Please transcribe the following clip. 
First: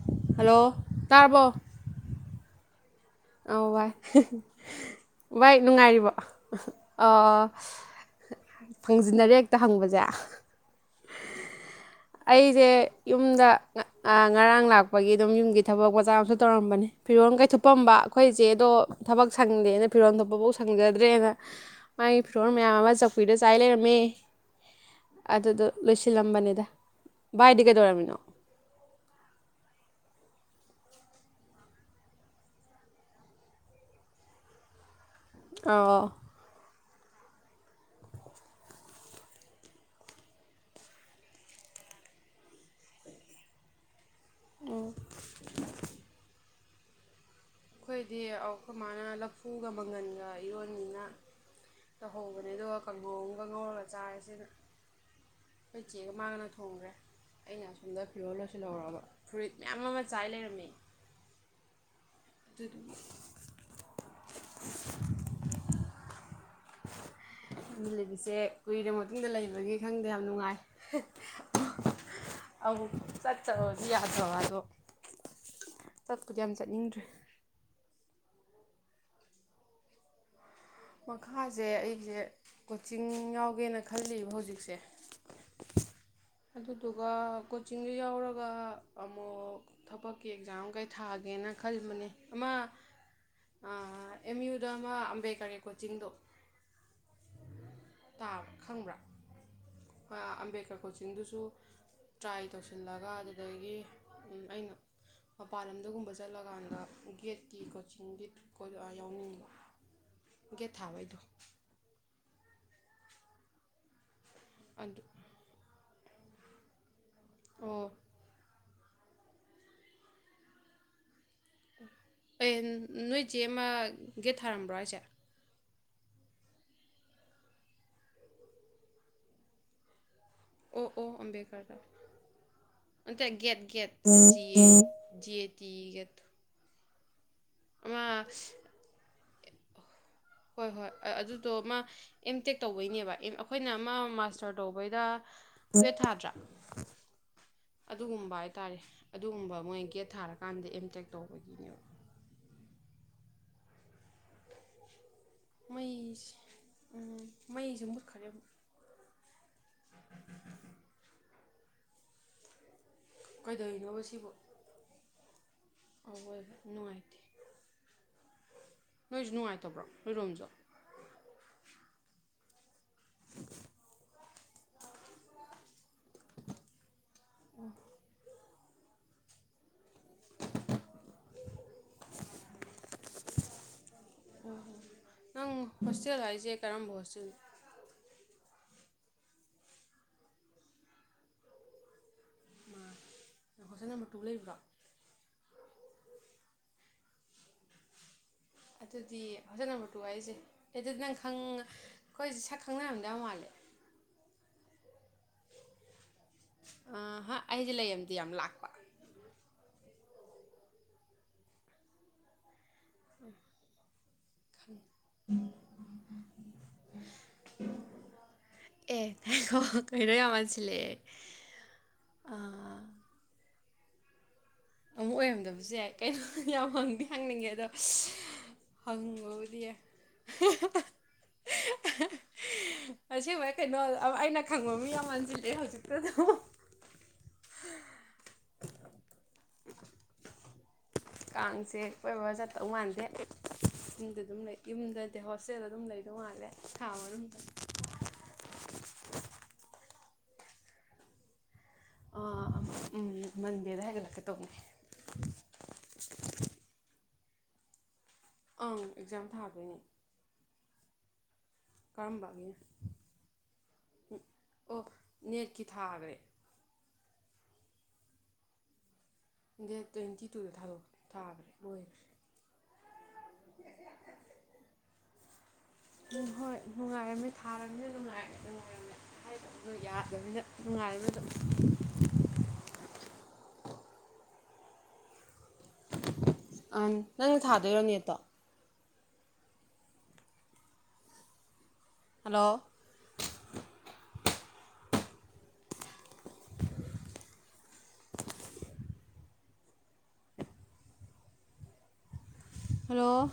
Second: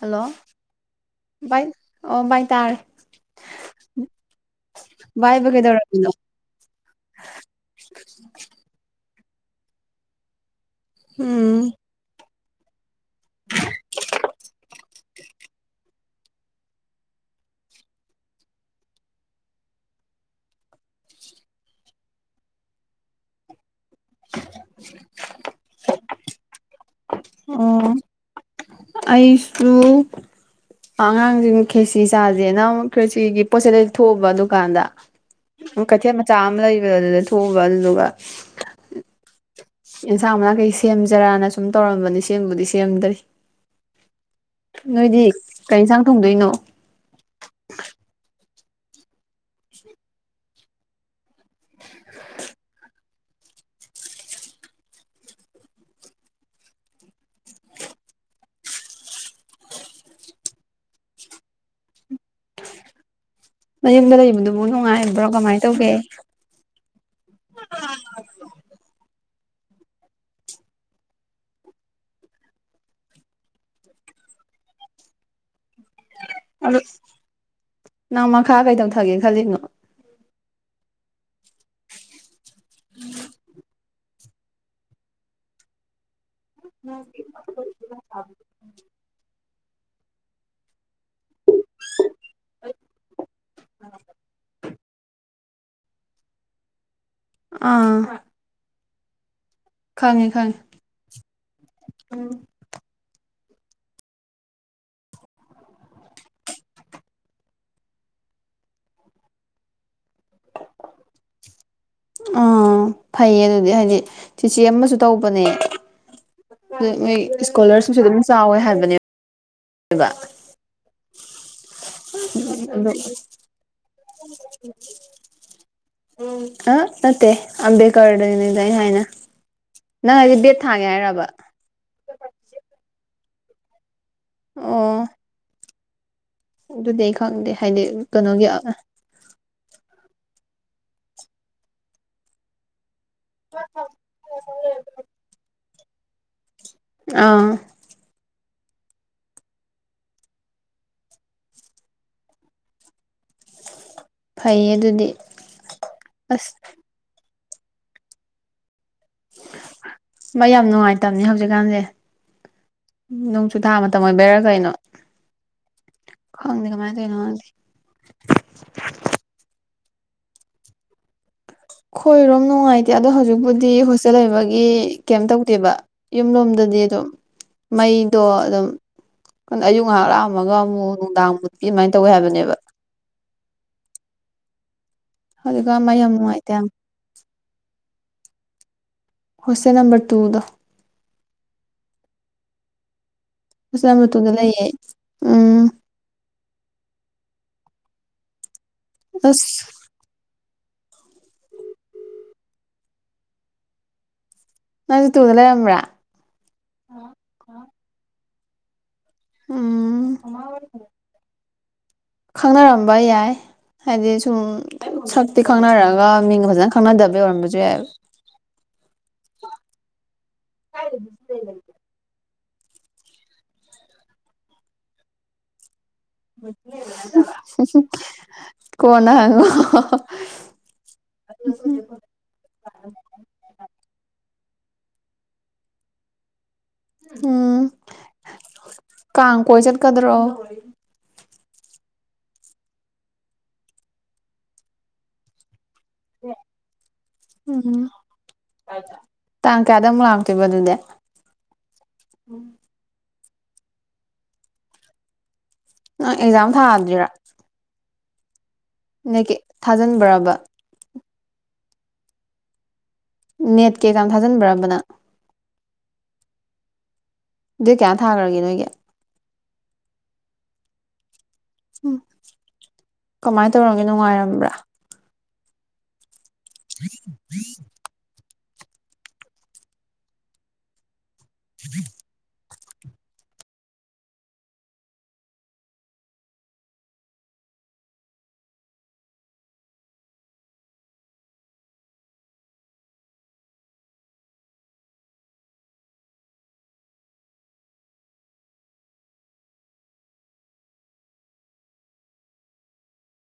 hello ꯚꯥꯏ ꯑꯣ ꯚꯥꯏ ꯇꯥꯔꯦ ꯎꯧ ꯚꯥꯏ ꯚꯥꯏꯕꯨ ꯚꯥꯏ ꯀꯩꯗꯧꯔꯝꯃꯤꯅꯣ ꯅꯨꯡꯉꯥꯏꯔꯤꯕꯣ ꯑꯣ ꯐꯪꯖꯤꯟꯅꯔꯦ ꯍꯦꯛꯇ ꯍꯪꯕꯁꯦ ꯎꯝ ꯑꯩꯁꯦ ꯌꯨꯝꯗ ꯉꯔꯥꯡ ꯂꯥꯛꯄꯒꯤ ꯑꯗꯨꯝ ꯌꯨꯝꯒꯤ ꯊꯕꯛ ꯖꯥ ꯇꯧꯔꯝꯕꯅꯤ ꯐꯤꯔꯣꯜ ꯀꯩꯊꯨꯞꯄꯝꯕ ꯑꯩꯈꯣꯏ ꯆꯦꯗꯣ ꯊꯕꯛ ꯁꯪꯗꯦꯅ ꯐꯤꯔꯣꯜ ꯊꯣꯛꯄꯐꯥꯎ ꯁꯪꯖꯗ꯭ꯔꯦꯅ ꯃꯥꯒꯤ ꯐꯤꯔꯣꯟ ꯃꯌꯥꯝ ꯑꯃ ꯆꯧ ꯐꯤꯗꯣ ꯆꯥꯏ ꯂꯩꯔꯝ ꯃꯦ ꯑꯗꯨꯗꯣ ꯂꯣꯏꯁꯤꯜꯂꯝꯕꯅꯤꯗ ꯚꯥꯏꯗꯤ ꯀꯩꯗꯧꯔꯝꯃꯤꯅꯣ ꯑꯩꯁꯨꯨ ꯑꯉꯥꯡꯁꯤꯡ ꯈꯦꯁꯤ ꯆꯥꯥꯁꯦꯅ ꯑꯃꯨꯛ ꯈꯦꯁꯤꯒꯤ ꯄꯣꯠꯆꯩ ꯂꯩ ꯊꯣꯛꯑꯨꯕ ꯗꯨꯀꯥꯟꯗ ꯑꯣ ꯀꯩꯊꯦꯜꯠ ꯃꯆꯥ ꯑꯃ ꯂꯩꯕ ꯑꯗꯨꯗ ꯊꯣꯛꯎꯕ ꯑꯗꯨꯗꯨꯒ ꯑꯦꯟꯁꯥꯡ ꯃꯅꯥꯈꯩ ꯁꯦꯝꯖꯔꯅ ꯁꯨꯝ ꯇꯧꯔꯝꯕꯅꯤ ꯁꯦꯝꯕꯨꯗꯤ ꯁꯦꯝꯗ꯭ꯔꯤ ꯅꯣꯏꯗꯤ ꯀꯔꯤ ꯏꯖꯥꯡ ꯊꯣꯡꯗꯣꯏꯅꯣ ꯑꯩꯈꯣꯏꯗꯤ ꯑꯩꯈꯣꯏ ꯃꯥꯅ ꯂꯐꯨꯒ ꯃꯪꯒꯟꯒ ꯏꯔꯣꯟꯅꯤꯅ ꯇꯧꯍꯧꯕꯅꯦ ꯑꯗꯨꯒ ꯀꯥꯡꯉꯧ ꯀꯥꯡꯪꯍꯧꯔꯒ ꯆꯥꯔꯁꯦꯅ ꯑꯩꯈꯣꯏ ꯆꯦꯒ ꯃꯥꯥꯡꯒꯅ ꯊꯣꯡꯈ꯭ꯔꯦ ꯑꯩꯅ ꯑꯁꯣꯝꯗ ꯐꯤꯔꯣꯜ ꯂꯣꯏꯁꯤꯜꯍꯧꯔꯑꯕ ꯐꯨꯔꯤꯠ ꯃꯌꯥꯝ ꯑꯃ ꯆꯥꯏ ꯂꯩꯔꯝꯃꯦ [inaudible] ꯑꯗꯨꯗꯨ ꯃꯌꯨꯝꯗ ꯂꯩꯕꯗꯨꯕꯨ ꯅꯨꯡꯉꯥꯏꯔꯤꯕ꯭ꯔꯣ ꯀꯃꯥꯏꯅ ꯇꯧꯒꯦ ꯌꯨꯝꯗ ꯂꯩꯕꯁꯦ ꯀꯨꯏꯔꯥ ꯃꯇꯨꯡ ꯑꯗꯨꯗꯒꯤ ꯈꯪꯗꯦ ꯌꯥꯝ ꯅꯨꯡꯉꯥꯏ ꯑꯃꯨꯛ ꯆꯠꯇꯕꯗꯤ ꯌꯥꯗ꯭ꯔꯕ ꯑꯗꯣ ꯆꯠꯄꯗꯤ ꯌꯥꯝ ꯑꯗꯣ ꯆꯠꯅꯤꯡꯗ꯭ꯔꯦ ꯅꯪ ꯃꯈꯥ ꯀꯩꯗꯧ ꯊꯝꯒꯦꯅ ꯈꯜꯂꯤꯅꯣ ꯃꯈꯥꯁꯦ ꯑꯩꯁꯦ ꯀꯣꯆꯤꯡ ꯌꯥꯎꯒꯦꯅ ꯈꯜꯂꯤꯕ ꯍꯧꯖꯤꯛ ꯍꯧꯖꯤꯛꯁꯦ ꯑꯗꯨꯗꯨꯒ ꯀꯣꯆꯤꯡꯗ ꯌꯥꯎꯔꯒ ꯑꯃꯨꯛ ꯊꯕꯛꯀꯤ ꯑꯦꯛꯖꯥꯝ ꯀꯩ ꯊꯥꯒꯦꯅ ꯈꯟꯕꯅꯦ ꯑꯃ ꯑ ꯑꯦꯝ ꯌꯨꯗ ꯑꯃ ꯑꯝꯕꯦꯀꯔ ꯀꯣꯆꯤꯡꯗꯣ ꯑꯥ ꯇꯥꯕ꯭ꯔꯥ ꯈꯪꯕ꯭ꯔꯥ ꯑ ꯈꯪꯉꯦ ꯈꯪꯉꯦ ꯑꯝꯕꯦꯗꯀꯔ ꯀꯣꯆꯤꯡꯗꯨꯁꯨ ꯇ꯭ꯔꯥꯏ ꯇꯧꯁꯤꯜꯂꯒ ꯑꯗꯒꯤ ꯑꯩꯅ ꯃꯄꯥꯟ ꯂꯝꯗꯒꯨꯝꯕ ꯆꯠꯂꯀꯥꯟꯗ ꯒꯦꯠꯀꯤ ꯀꯣꯆꯤꯡꯒꯤ ꯌꯥꯎꯅꯤꯡꯕ [inaudible] ꯒꯦꯠ ꯊꯥꯕꯩꯏꯗꯣ ꯑ ꯐꯩꯌꯦ ꯑꯗꯨꯗꯤ ꯍꯥꯏꯗꯤ ꯆꯤꯆꯦ ꯑꯃꯁꯨ ꯑꯗꯨ ꯇꯧꯕꯅꯦ ꯃꯣꯏ ꯑꯣ ꯏꯁꯀꯣꯂꯥꯔꯁꯤꯞꯁꯨ ꯑꯗꯨꯝ ꯆꯥꯎꯋꯦ ꯍꯥꯏꯕꯅꯦꯕ ꯑꯦ ꯑꯗꯣ ꯅꯣꯏ ꯆꯦ ꯑꯃ ꯒꯦꯠ ꯊꯥꯔꯝꯕ꯭ꯔꯣ ꯍꯥꯏꯁꯦ ꯎꯝ ꯑ ꯅꯠꯇꯦ ꯑꯝꯕꯦꯗꯀꯔꯗꯅꯦꯗ ꯑꯩ ꯍꯥꯏꯅ ꯅꯪ ꯍꯥꯏꯁꯤ ꯕꯦꯠ ꯑꯣ ꯊꯥꯒꯦ ꯑꯣ ꯍꯥꯏꯔꯕ ꯑꯝꯕꯦꯗꯀꯔꯗ ꯅꯠꯇꯦ ꯒꯦꯠ ꯒꯦꯠ ꯑꯣ ꯖꯤ ꯑꯦ ꯇꯤ ꯏ ꯑꯗꯨꯗꯤ ꯑꯩ ꯈꯪꯗꯦ ꯍꯥꯏꯗꯤ ꯀꯩꯅꯣꯒꯤ ꯍꯣꯏ ꯍꯣꯏ ꯑꯗꯨꯗꯣ ꯃꯥ ꯑꯦꯝꯇꯦꯛ ꯇꯧꯕꯩꯅꯦꯕ ꯑꯩꯈꯣꯏꯅ ꯑꯃ ꯃꯥꯁꯇꯔ ꯇꯧꯕꯩꯗ ꯀ꯭ꯋꯦꯠ ꯊꯥꯗ꯭ꯔꯥ ꯑꯥ ꯍꯥꯏ ꯇꯔꯦ ꯑꯗꯨꯒꯨꯝꯕ ꯃꯣꯏ ꯒꯦꯠ ꯊꯥꯔꯀꯥꯟꯗ ꯑꯦꯝꯇꯦꯛ ꯇꯧꯕꯒꯤꯅꯦꯕ ꯐꯩꯌꯦ ꯑꯗꯨꯗꯤ ꯃꯩꯁꯤ ꯑꯁ ꯃꯩꯁꯦ ꯃꯨꯠꯈ꯭ꯔꯦ ꯑꯃꯨꯛ ꯃꯩ ꯌꯥꯝ ꯅꯨꯡꯉꯥꯏꯇꯕꯅꯤ ꯍꯧꯖꯤꯛꯀꯥꯟꯁꯦ ꯅꯣꯡꯆꯨ ꯊꯥ ꯃꯇꯝ ꯑꯣꯏꯕꯩꯔꯥ ꯀꯩꯅꯣ ꯑꯥ ꯍꯣꯏ ꯈꯪꯗꯦ ꯀꯃꯥꯏꯅ ꯇꯧꯔꯤꯅꯣ ꯅꯨꯡꯉꯥꯏꯇꯦ ꯈꯪꯗꯦ ꯅꯣꯏꯁꯨ ꯅꯨꯡꯉꯥꯏꯇꯕ꯭ꯔꯣ ꯅꯣꯢꯔꯣꯝꯖꯨ ꯈꯣꯏꯔꯣꯝ ꯅꯨꯡꯉꯥꯏꯇꯦ ꯑꯗꯣ ꯍꯧꯖꯤꯛꯄꯨꯗꯤ ꯍꯣꯁꯇꯦꯜ ꯂꯩꯕꯒꯤ ꯀꯩ ꯇꯧꯗꯦꯕ ꯌꯨꯝ ꯂꯣꯝꯗꯗꯤ ꯑꯦꯗꯨꯝ ꯃꯩꯗꯣ ꯑꯗꯨꯝ ꯑꯌꯨꯛ ꯉꯥꯏꯍꯥꯛ ꯂꯥꯛꯑꯝꯃꯒ ꯑꯃꯨꯛ ꯅꯨꯡꯗꯥꯡ ꯃꯨꯠꯀꯤ ꯑꯗꯨꯃꯥꯏꯅ ꯇꯧꯋꯦ ꯍꯥꯏꯕꯅꯦꯕ ꯅꯪ ꯍꯧꯖꯤꯛꯀꯥꯟ ꯃꯥ ꯌꯥꯝ ꯍꯣꯁꯇꯦꯜ ꯅꯨꯡꯉꯥꯏꯇꯦ ꯍꯥꯏꯁꯦ ꯌꯥꯝ ꯀꯔꯝꯕ ꯍꯣꯁꯇꯦꯜ ꯍꯣꯁꯇꯦꯜ ꯅꯝꯕꯔ ꯇꯨꯗꯣ ꯍꯣꯁꯇꯦꯜ ꯅꯝꯕꯔ ꯇꯨꯗ ꯂꯩꯌꯦ ꯎꯝ ꯑꯗꯨꯗꯤ ꯑꯁ ꯍꯣꯁꯇꯦꯜ ꯅꯝꯕꯔ ꯇꯨ ꯍꯥꯏꯔꯤꯁꯦ ꯑꯗꯨꯗꯤ ꯅꯪ ꯈꯪ ꯑꯩꯈꯣꯏꯁꯦ ꯁꯛ ꯈꯪꯅꯔꯝꯗꯧ ꯌꯥꯝ ꯃꯥꯜꯂꯦ ꯅꯪꯁꯨ ꯇꯨꯗ ꯂꯩꯔꯝꯕ꯭ꯔꯥ ꯑꯥ ꯍꯥ ꯑꯩꯖꯤ ꯂꯩꯔꯝꯗꯦ ꯌꯥꯝ ꯂꯥꯛ ꯎꯝ ꯈꯪꯅꯔꯝꯕ ꯌꯥꯏ ꯍꯥꯏꯗꯤ ꯁꯨꯝ ꯁꯛꯇꯤ ꯈꯪꯅꯔꯛꯑꯒ ꯃꯤꯡꯒ ꯐꯖꯅ ꯈꯪꯅꯗꯕ ꯑꯣꯏꯔꯝꯕꯁꯨ ꯌꯥꯏꯑꯦꯕ ꯑꯦ ꯉꯥꯏꯈꯣ ꯀꯩꯅꯣ ꯌꯥꯝ ꯃꯥꯟꯁꯤꯜꯂꯛꯑꯦ ꯑꯥ ꯑꯃꯨꯛ ꯑꯣꯏꯔꯝꯗꯕꯁꯨ ꯌꯥꯏ ꯀꯩꯅꯣ ꯌꯥꯝ ꯍꯪꯗꯤ ꯍꯪꯅꯤꯡꯉꯦ ꯑꯗꯣ ꯀꯣꯟꯅ ꯍꯪꯉꯣ ꯍꯪꯕꯕꯨꯗꯤ ꯌꯥꯢ ꯍꯥ ꯍꯥ ꯍꯥ ꯍꯤ ꯑꯍ ꯑꯁꯦꯡꯕꯩꯔ ꯀꯩꯅꯣ ꯑꯩꯅ ꯈꯪ ꯈꯪꯕ ꯃꯤ ꯌꯥꯝ ꯃꯥꯟꯖꯤꯜꯂꯛꯑ ꯍꯧꯖꯤꯛꯇꯗ ꯍꯨ ꯍꯨꯍꯨ ꯎꯝ ꯀꯥꯡ ꯀꯣꯏ ꯆꯠꯀꯗ꯭ꯔꯣ ꯀꯥꯡꯁꯦ ꯀꯣꯏꯕ ꯆꯠꯇꯧ ꯃꯥꯟꯗꯦ ꯌꯨꯝꯗ ꯑꯗꯨꯝ ꯂꯩ ꯌꯨꯝꯗꯗꯤ ꯍꯣꯁꯇꯦꯜꯗ ꯗꯨꯝ ꯂꯩꯗꯧ ꯃꯥꯜꯂꯦ ꯊꯥ ꯑꯃꯔꯣꯝ ꯎꯝ ꯁꯤꯗꯃꯨꯛ ꯂꯥꯛꯇꯣꯏꯕ ꯑꯗꯨꯗꯤ ꯑꯥ ꯎꯝ ꯃꯟꯗꯦꯗ ꯍꯥꯏꯒꯠꯂꯛꯀꯦ ꯇꯧꯕꯅꯤ ꯅꯪ ꯑꯦꯛꯖꯥꯝ ꯊꯥꯗ꯭ꯔꯤꯔꯥ ꯑꯪ ꯑꯦꯛꯖꯥꯝ ꯅꯦꯠꯀꯤ ꯊꯥꯖꯤꯟꯕ꯭ꯔꯕ ꯀꯔꯝꯕ ꯅꯦꯠ ꯀꯩꯀꯥ ꯊꯥꯖꯤꯟꯕ꯭ꯔꯕ ꯅꯪ ꯅꯦꯠꯀꯤ ꯊꯥꯈ꯭ꯔꯦ ꯗꯦꯠ ꯀꯌꯥꯗ ꯊꯥꯈ꯭ꯔꯒꯦ ꯅꯣꯏꯒꯤ ꯗꯦꯠ ꯇ꯭ꯋꯦꯟꯇꯤ ꯗ ꯊꯥꯗꯣꯛꯈ꯭ꯔꯦ ꯎꯝ ꯀꯃꯥꯏꯅ ꯇꯧꯔꯒꯦ ꯅꯨꯡꯉꯥꯏꯔꯝꯕ꯭ꯔꯥ ꯍꯣꯏ ꯅꯨꯡꯉꯥꯏꯔꯝꯃꯤ ꯊꯥꯔꯝꯅꯤꯅ ꯅꯨꯡꯉꯥꯏ ꯅꯨꯡꯉꯥꯏꯔꯝꯃꯦ [unintelligible] ꯍꯥꯏꯗꯕꯗꯣ ꯌꯥꯗꯕꯅꯤꯅ ꯅꯨꯡꯉꯥꯏꯔꯝꯃꯦ ꯗꯨꯝ [inaudible] ꯑꯪ ꯅꯪꯖꯨ ꯊꯥꯗꯣꯏꯔꯣ ꯅꯦꯠꯇꯣ ꯍꯜꯂꯣ ꯍꯜꯂꯣ